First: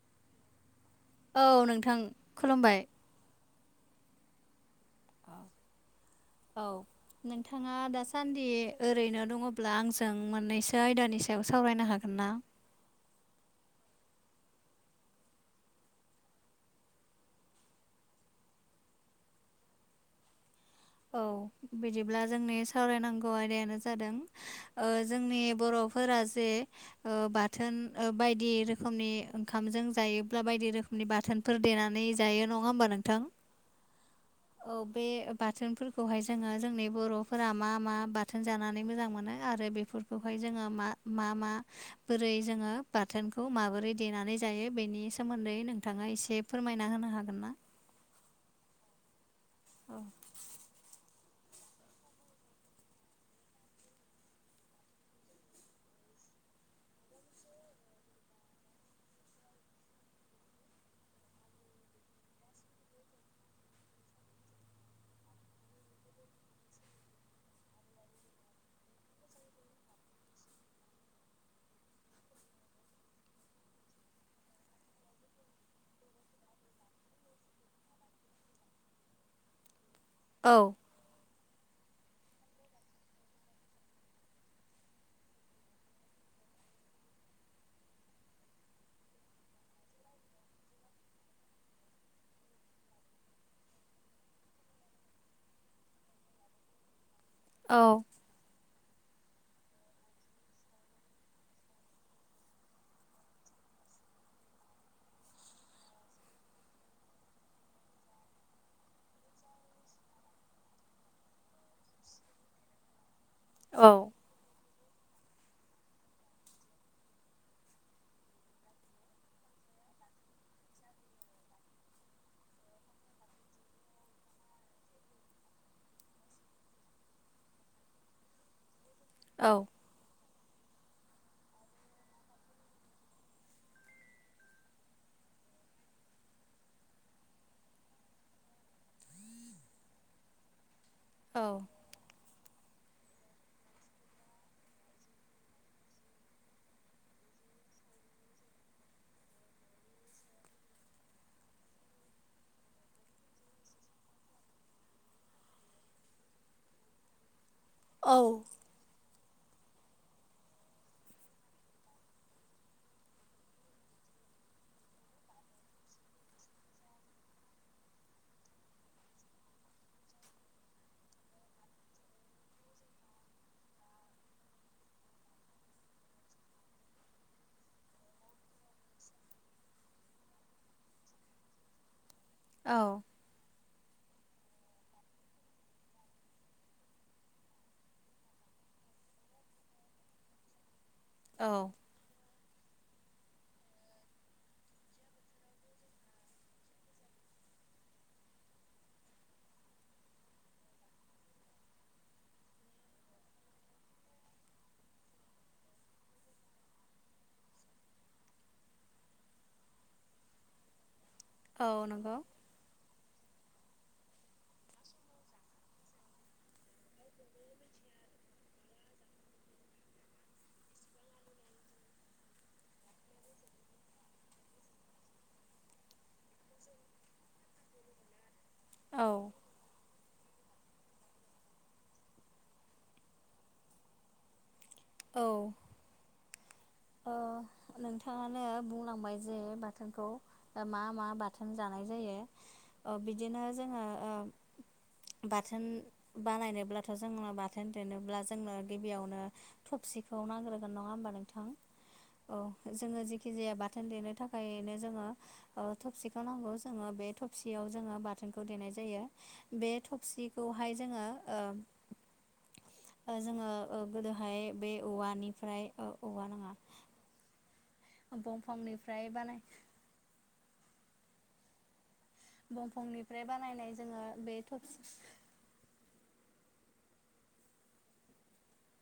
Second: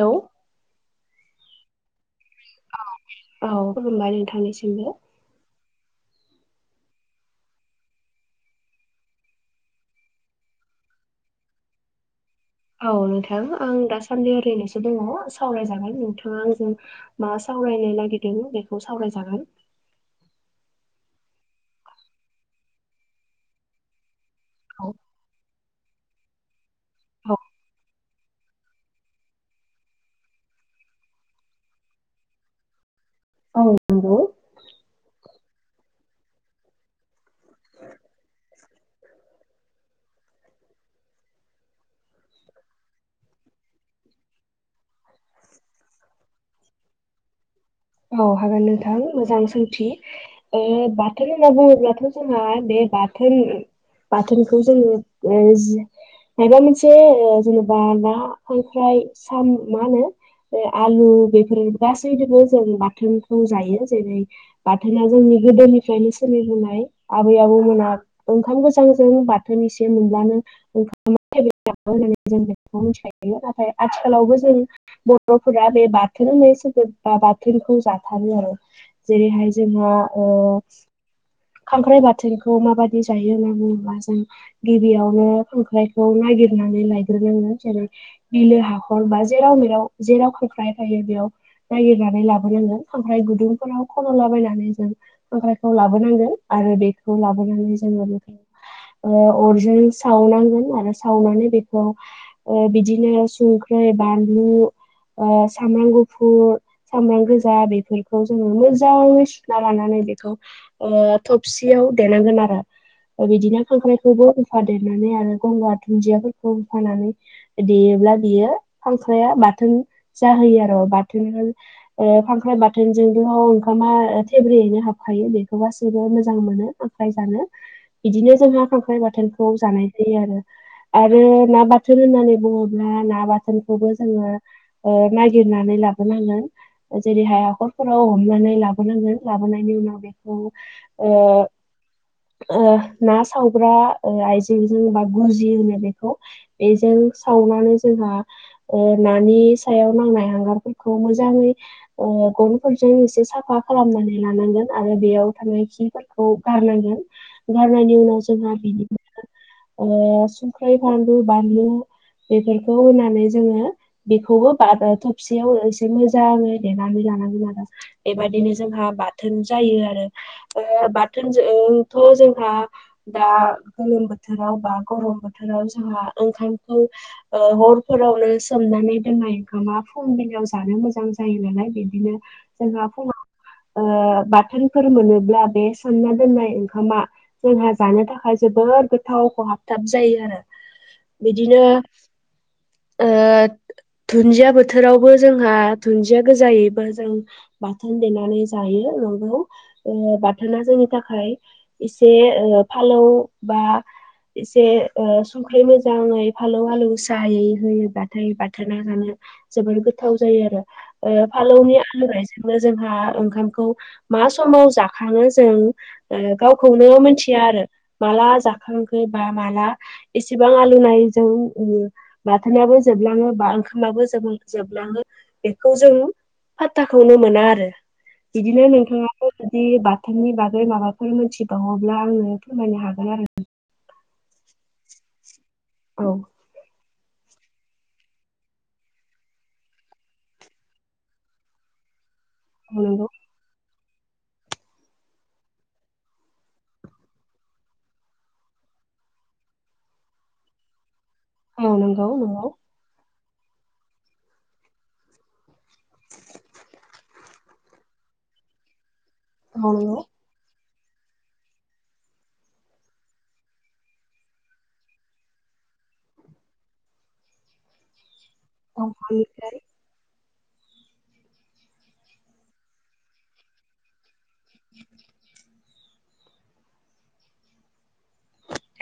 Hello. औ नोंथां। खुलुमबाय। औ औ खुलुमबाय नोंथांनिसिमबो। औ औ नोंथांङा दासान्दि ओरैनो दङब्ला आंजों मोननैसो आयदानि सायाव सावरायनो हागोन ना? औ नोंथां आं दासान्दि ओरैनोसो दङ सावरायजागोन नोंथांङा आंजों मा सावराय। सावरायनो नागिरदों बेखौ सावरायजागोन। [inaudible] औ बिदिब्ला जोंनि सावरायनांगौ आयदायानो जादों ओ औ जोंनि बर' फोर जे औ बाथोन बायदि बायदि रोखोमनि ओंखामजों जायोब्ला बायदि रोखोमनि बाथोनफोर देनानै जायो नंङा होमबा नों नोंथां औ नंगौ औ बे बाथोनफोरखौहाय जोंङो जोंनि बर'फोरा मा मा बाथोन जानानै मोजां मोनो आरो बेफोरखौहाय जोंङो। मा माबोरै जोंङो बाथोनखौ माबोरै देनानै जायो बेनि सोमोनदै नोंथांङा एसे फोरमायना होनो हागोन ना? औ हागोन नोंथां मोजां सोंथि औ बाथौ। होनना बुंङोब्लाथ' जोंहा बे बाथोन बाथोनखौ जोंङो। माबा मोनसे जेनेबा ननिफ्राय साम मा होनो। आलु बेफोर गासैदिबो। जों बाथोनखौ जायो जेरै बाथोना जोंनि गोदोनिफ्रायनो सोलिबोनाय आबै आ ओंखाम गोजां जों बाथोननिसे मोनब्लानो [unintelligible] होननानै जों। मिथिखायो नाथाय आथिखालावबो जों बर'फोरा बे बाथोन होननाय बा बा थोनखौ जाथारो आरो जेरैहाय जोंङो ओ औ खांख्राइ बाथोनखौ माबादि जायो होनना बुङोब्ला जों गिबियावनो खांख्राइखौ नागिरनानै लायग्रोनांगो जेरै बिलो हाखर बा जेराव मेराव जेराव खांख्राय थायो बेयाव। नागिरनानै ला खांख्राय गुदुं फोराव खन 'लाबायनानै जों खांख्रायखौ लाबोनांगोन आरो बेखौ। लाबोनानै औ जोङो बेखौ। अरजों सावनांगोन आरो सावनानै बेखौ बिदिनो संख्रै बानलु सामब्राम गुफुर सामब्राम। गोजा बेफोरखौ जोङो मोजांनो सुना लानानै बेखौ ओ थबसियाव देनांगोन। बिदिनो औ खांख्रायखौबो होफा देनानै आरो गंगार दुन्दियाफोरखौ होफानानै देयोब्ला बियो खांख्राया बाथोन। जाहोयो आरो बाथोन। ओ खांख्राइ बाथोनजोंथ ओंखामा थेब्रेयैनो हाबखायो बेखौ गासैबो मोजां मोनो। खांख्राय जानो बिदिनो जोंहा खांख्राइ बाथोनखौ औ जानाय जायो आरो। आरो ना बाथोन होननानै बुङोब्ला ना बाथोनखौबो जोङो नायगिर नानै लाग्रो नांगोन। जेरैहाय हाखरफोराव हमनानै लाबोनांगोन लाबोनायनि उनाव बेखौ। ओ औ। ओ ना सावग्रा ओ आइजेंजों बा गुजि होनो बेखौ बेजों सा सावनानै जोंहा नानि सायाव नांनाय हांगारफोरखौ मोजाङै। गनफोरजों एसे साफा खालामनानै लानांगोन आरो बेयाव थानाय खिफोरखौ गारनांगोन। गारनायनि औ उनाव जोंहा बिनिफ्राय ओ सुंख्रै फानलु बानलु। बेफोरखौ होनानै जोङो बेखौबो बा थबसियाव एसे मोजाङै देनानै लानांगोन आरो एबायदिनो जोंहा बाथोन जायो आरो बाथोन जोंथ' जोंहा दा गोलोम बोथोराव बा गरम बोथोराव जोंहा ओंखा खौ ओ हरफोरावनो सोमनानै दोननाय ओंखामा फुंबिलियाव जानो मोजां जायो नालाय बिदिनो औ जेनेबा फुङाव ओ बाथोनफोर मोनोब्ला बे सानना दोननाय ओंखामा जोंहा जानो थाखाय जोबोद जोबोर गोथाव खहाबथाब जायो आरो। [inaudible] बिदिनो ओ धुन्दिया बोथोरावबो जोंहा धुन्दिया गोजायैबो जों बाथोन देनानै जायो नंगौ बाथोना जों थाखाय एसे ओ फालौ बा एसे ओ संख्रि मोजाङै फालौ आलौ गोसायै होयोबाथाय बाथोना जानो जोबोर गोथाव जायो आरो। फालौनि औ नंगौ आलुनायजोंनो जोंहा ओंखामखौ मा समाव जाखाङो जों ओ गावखौनो मिथिया आरो। माला जाखांखो बा माला एसेबां आलौनायजों बाथोनाबो जोब लाङो बा ओंखामाबो जों जोबलाङो बेखौ जों फात्ताखौनो मोना आरो बिदिनो नोंथाङाबो औ जुदि बा थोननि बागै माबाफोर मोनथिबावोब्ला आङो फोरमायनो हागोन आरो। औ औ अ नोंथाङानो बुंलांबाय जे बाथोनखौ मा मा बाथोन जानाय जायो। ओ नंगौ बिदिनो जोंना ओ बाथोन बानायनोब्लाथ' जोंनो बाथोन देनोब्ला जोंनो गिबियावनो थब सिखौ नांग्रोन नङा होमबा नोंथां? औ नंगौ औ नंगौ जोंङो जिखु खिजाया बाथोन देनो थाखायनो जोंङो ओ थबसिखौ नांगौ जोंङो बे थबसियाव जोंङो बाथोन देनाय जायो बे औ नंगौ थफसिखौहाय जोंङो ओ जोंङो ओ गोदोहाय बे औवानिफ्राय औवा नङा बंफांनिफ्राय बानाय दंफांनिफ्राय बंफांनिफ्राय बानायनाय जोंङो बे थफसि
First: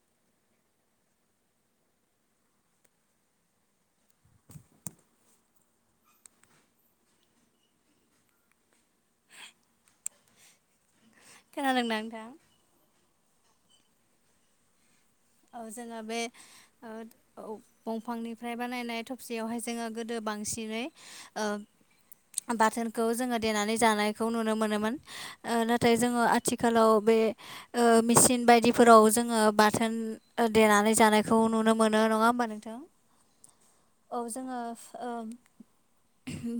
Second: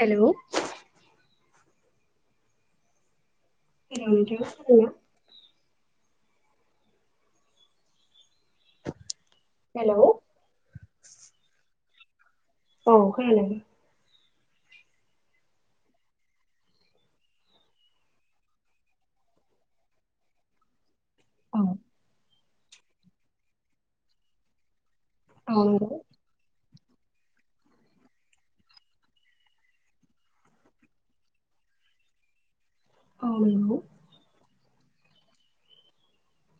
हेलौ [unintelligible] हेलौ खोनादों ना नोंथां? औ खोनादों। औ जोंङो बे दंफांनिफ्राय बानायनाय थबसेयावहाय जोंङो गोदो बांसिनै हेलौ औ बाथोनखौ जोंङो देनानै जानायखौ नुनो मोनोमोन। नाथाय खोनादों जोंङो आथिखाल आथिखालाव बे मेसिन बायदिफोराव जोंङो बाथोन देनानै जानायखौ नुनो मोनो नंङा होमबा नोंथां? औ औ जोंङो ओ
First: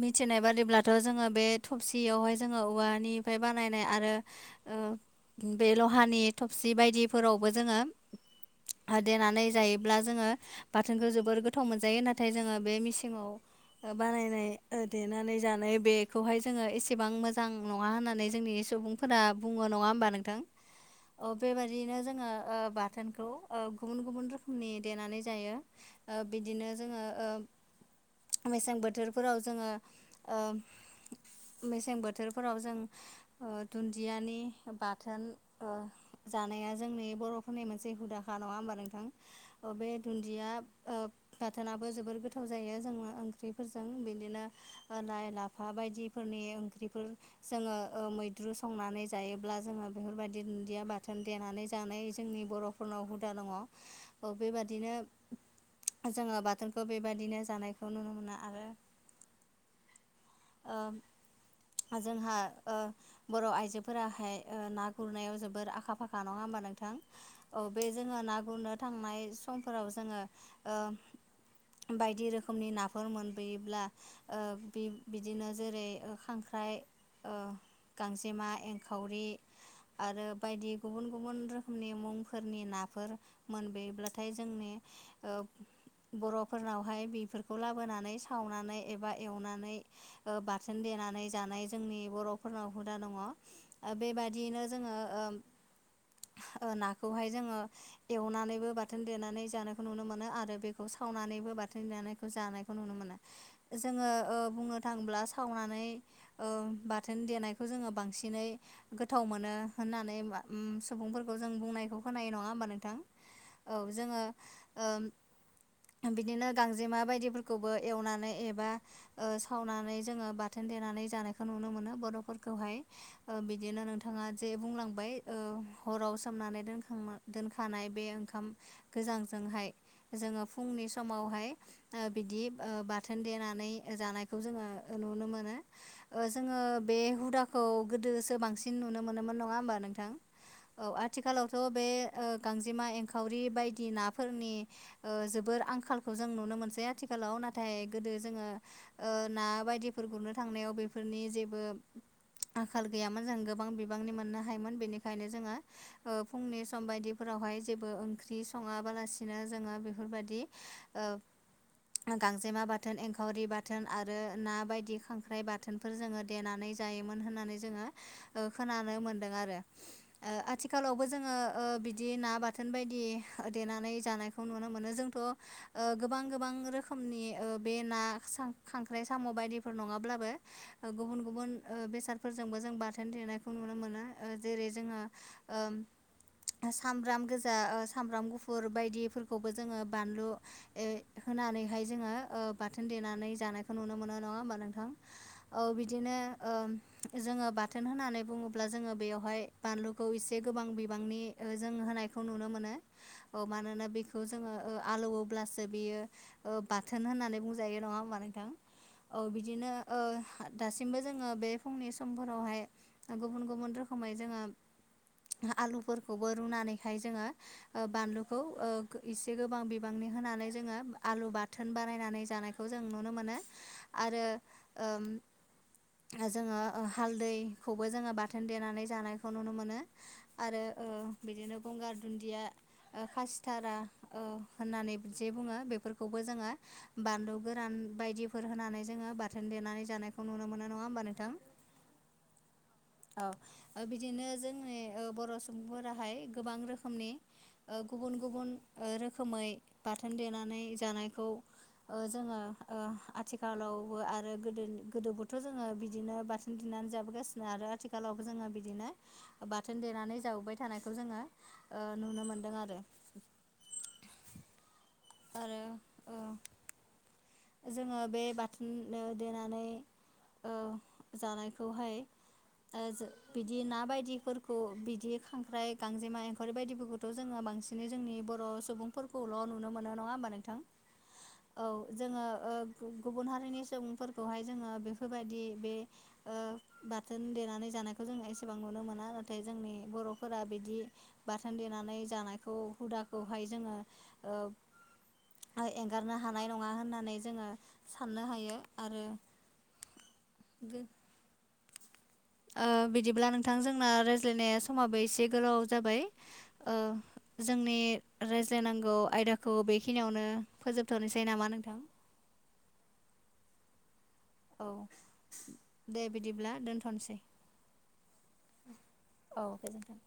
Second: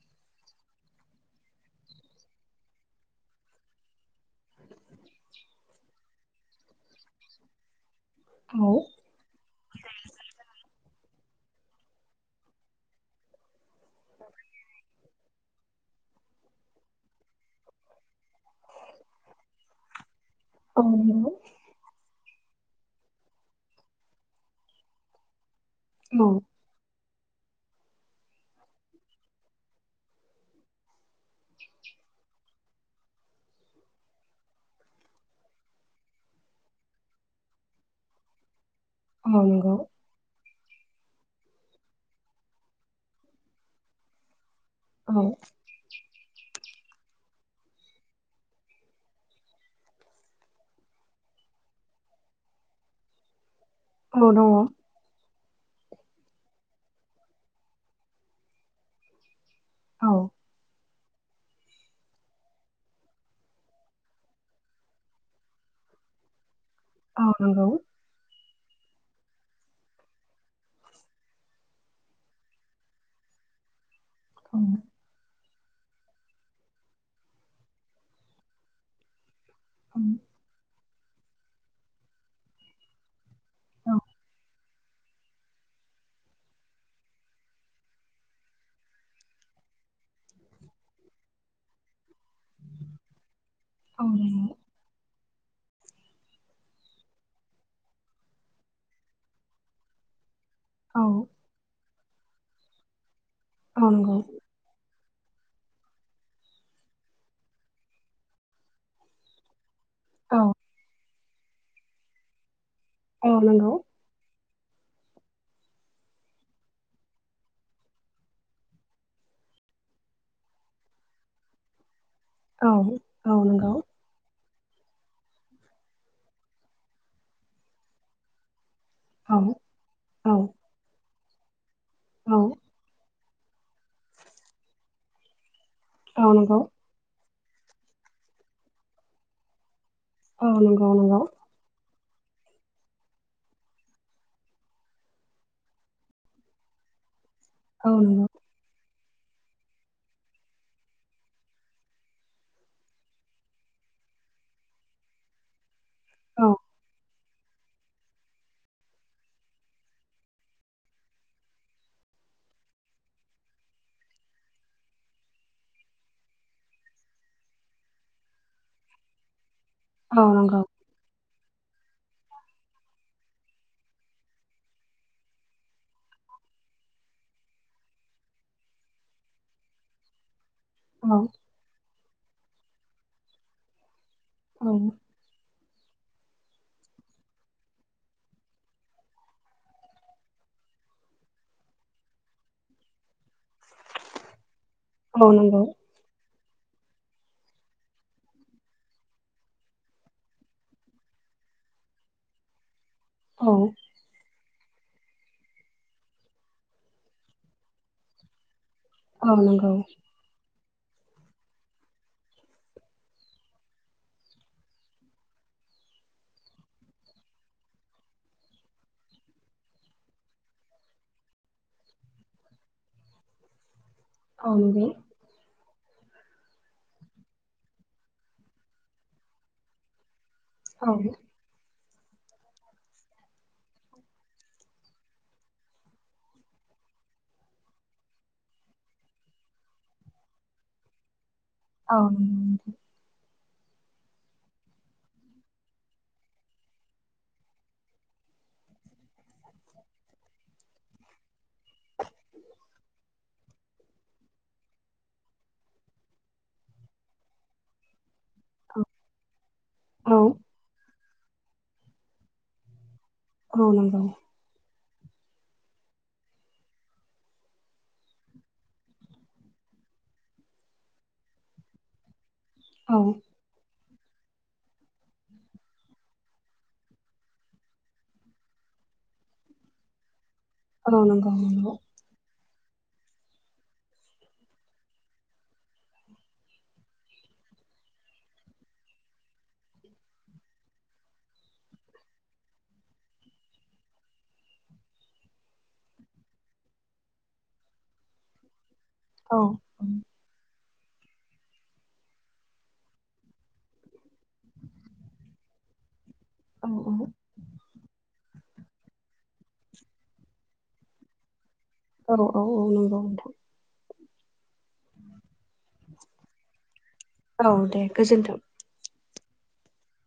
मिथिनाय बादिब्लाथ' जोंङो बे थबसियावहाय जोंङो औवानिफ्राय बानायनाय आरो ओ बे लहानि थबसि बायदिफोरावबो जोंङो औ हो देनानै जायोब्ला जोंङो बाथोनखौ जोबोर गोथाव मोनजायो नाथाय नाथाय जोंङो बे मिेसिंवा बानायनाय ओ देनानै जानाय बेखौहाय जोङो एसेबां मोजां नंङा होननानै जोंनि सुबुंफोरा बुङो नङा होमबा नोंथां औ नंगौ अ बेबादियैनो जोंङो बाथोनखौ गुबुन गुबुन रोखोमनि देनानै जायो बिदिनो जोङो ओ मेसें बोथोरफोराव जोंङो ओ मेसें बोथोरफोराव जों दुन्दियानि बाथोन जानाया जोंनि बर'फोरनि मोनसे हुदाखा नङा होमबा नों औ नंगौ बे दुनदिया बाथोना बबो जोबोर गोथाव जायो जोङो ओंख्रिफोरजों बिदिनो औ लाइ लाफा बायदिफोरनि ख्रिफोर जोङो मैद्रु संनानै जायोब्ला जोङो बेफोरबायदि दुन्दिया बाथोन देनानै जायो जोंनि बर'फोरनाव हुदा दङो औ नंगौ बेबाददिनो जोङो बाथोन बखौ बेबायदिनो जानायखौ नुनो मोना आरो औ ओ जोंहा बर' आइजोफोराहाय ना गुरनायाव जोबोर आखा फाखा नङा होमबानो औ बे जोङो ना गुरनो थांनाय समफोराव जोङो ओ बायदि रोखोमनि नाफोर मोनबोयोब्ला औ बे बिदिनो जेरै खांख्राइ गांजेमा एंखावरि आरो बायदि गुबुन गुबुन रोखोमनि मुंफोरनि नाफोर मोनबोब्लाथाय जोंनि ओ बर'फोरनावहाय बेफोरखौ लाबोनानै सावनानै एबा एवनानै बाथोन देनानै जानाय जोंनि बर'फोरनाव हुदा दङ औ बे दङ बियैनो जोङो नाखौहाय जोङो एवनानैबो बाथोन देनानै जानायखौ नुनो मोनो आरो बेखौ औ सावनानैबो बाथोन दानायखौ जानायखौ नुनो मोना औ जोङो नंगौ नांब्ला सावनानै बाथोन देनायखौ जोङो बांसिनै गोथाव मोनो होननानै औ सुबुंफोरखौ जों बुंनायखौ खोनायो नङा होमबा नोंथां औ जोङो बिदिनो गांजेमा बायदिफोरखौबो एवनानै एबा खावनानै जोङो बाथोन देनानै जानायखौ नुनो मोनो औ बर'फोरखौहाय औ नंगौ औ बिदिनो नोंथाङा जे बुंलांबाय हराव सोमनानै दोनखां दोनखानाय बे ओंखाम गोजांजोंहाय जोङो फुंनि समावहाय बिदि बाथोन देनानै जानायखौ जोङो नुनो मोनो औ नंगौ औ नंगौ जोङो बे हुदा खौ गोदोसो बांसिन नुनो मोनोमोन नङा होमबा नोंथां औ आथिखालावथ' बे गांजेमा एंखावरि बायदि नाफोरनि ओ जोबोर आंखालखौ जों नुनो मोनसै आथिखाल खालाव नाथाय औ गोदो जोङो ओ ना बायदिफोर गुरनो थांनायाव बेफोरनि जेबो आंखाल गैयामोन जों गोबां बिबांनि मोननो हायोमोन बेनिखायनो जोङो फुंनि सम बायदि फोरावहाय जेबो ओंख्रि सङाबालासिनो जोङो बेफोरबायदि गांजेमा बाथोन एंखावरि बाथोन थोन आरो ना बायदि खांख्राइ बाथोनफोर जोङो देनानै जायोमोन होननानै जोङो ओ खोन नांनो मोनदों आरो औ नंगौ आथिखालावबो जोङो ओ बिदि ना बाथोन बायदि देनानै जानायखौ नुनो मोनो जोंथ' ओ गोबां गोबां गोबां रोखोमनि बे ना खांख्राइ साम' बायदिफोर नङाब्लाबो औ गुबुन गुबुन बेसादफोर जों जोंबो जों बाथोन देनायखौ नुनो मोनो ओ जेरै औ जोङो ओ सामब्राम गोजा सामब्राम गुफुर बायदिफोरखौबो जोङो बानलु होनानै रैहाय जोङो बाथोन देनानै जानायखौ नुनो मोनो नङा होमबा नोंथां औ बिदिनो ओं जोङो बाथोन होननानै बुङोब्ला जोङो बेयावहाय बानलुखौ एसे गोबां बिबांनि जों होन नायखौ नुनो मोनो औ मानोना बेखौ जोङो ओ आलौवोब्लासो बियो बाथोन होननानै बुंजायो नङा होमबा नोंथां ओ औ बिदिनो नंगौ ओ दासिमबो जोङो बे फुंनि समफोरावहाय गुबुन गुबुन रोखोमै जोङो आलुफोरखौबो रुनानैहाय जोङो बानलुखौ एसे गोबां बिबांनि होनानै जोङो आलु बाथोन बानायनानै जानायखौ जों नु नो मोनो आरो औ नंगौ ओ जोङो हालदैखौबो जोङो बाथोन देनानै जानायखौ नुनो मोनो। आरो औ बिदिनो गंगार दुनदिया खाासिथारा होननानै जे बुङो बेफोरखौबो जोङो बानलु गोरान बायदिफोर होनानै जोङो बाथोन देनानै जानायखौ नुनो मोनो नङा होमबा नोंथां। औ दे औ बिदिनो जोंनि बर' सुबुंफोराहाय गोबां रोखोमनि ओ गुबुन गुब गुबुन रोखोमै बाथोन देनानै जानायखौ ओ जोङो ओ आथिखालावबो आरो गोदो गोदोबोथ' जोङो बिदिनो बाथोन देनानै जाबोगासिनो आरो आथिखालाव जोङो बिदिनो बाथोन औ देनानै जाबोबाय थानायखौ जोङो नुनो मोनदों आरो औ नंगौ। आरो ओ जोङो बे बाथोन देनानै ओ जानायखौहाय औ बिदि ना बायदि बिदिफोरखौ बिदि खांख्राइ गांजेमा एंखावरि बायदिफोरखौथ' जोङो बांसिनै जोंनि बर' सुबुंफोरखौ खौल' नुनो मोनो नङा होनबा नों औ नंगौ नंगौ गुबुन हारिनि सुबुंफोरखौहाय जोङो बेफोरबायदि बे बाथोन। देनानै जानायखौ जों एसेबां नुनो मोना नाथाय जोंनि बर'फोरा बिदि बाथोन देनानै जा जानायखौ हुदाखौहाय जोङो ओ एंगारनो हानाय। नङा होननानै जोङो साननो हायो आरो औ ओ बिदिब्ला नोंथां जोंना रायज्लायनाया समाबो एसे गोलाव जाबाय औ ओ जोंनि रायज्लायनांगौ आयदाखौ बेखिनियावनो फोजोबथ'नोसै नामा नोंथां। औ औ औ नोंगौ नोंथां। औ दे बिदिब्ला दोनथ'नोसै। औ दे गोजोन्थों। औ गोजोनथों।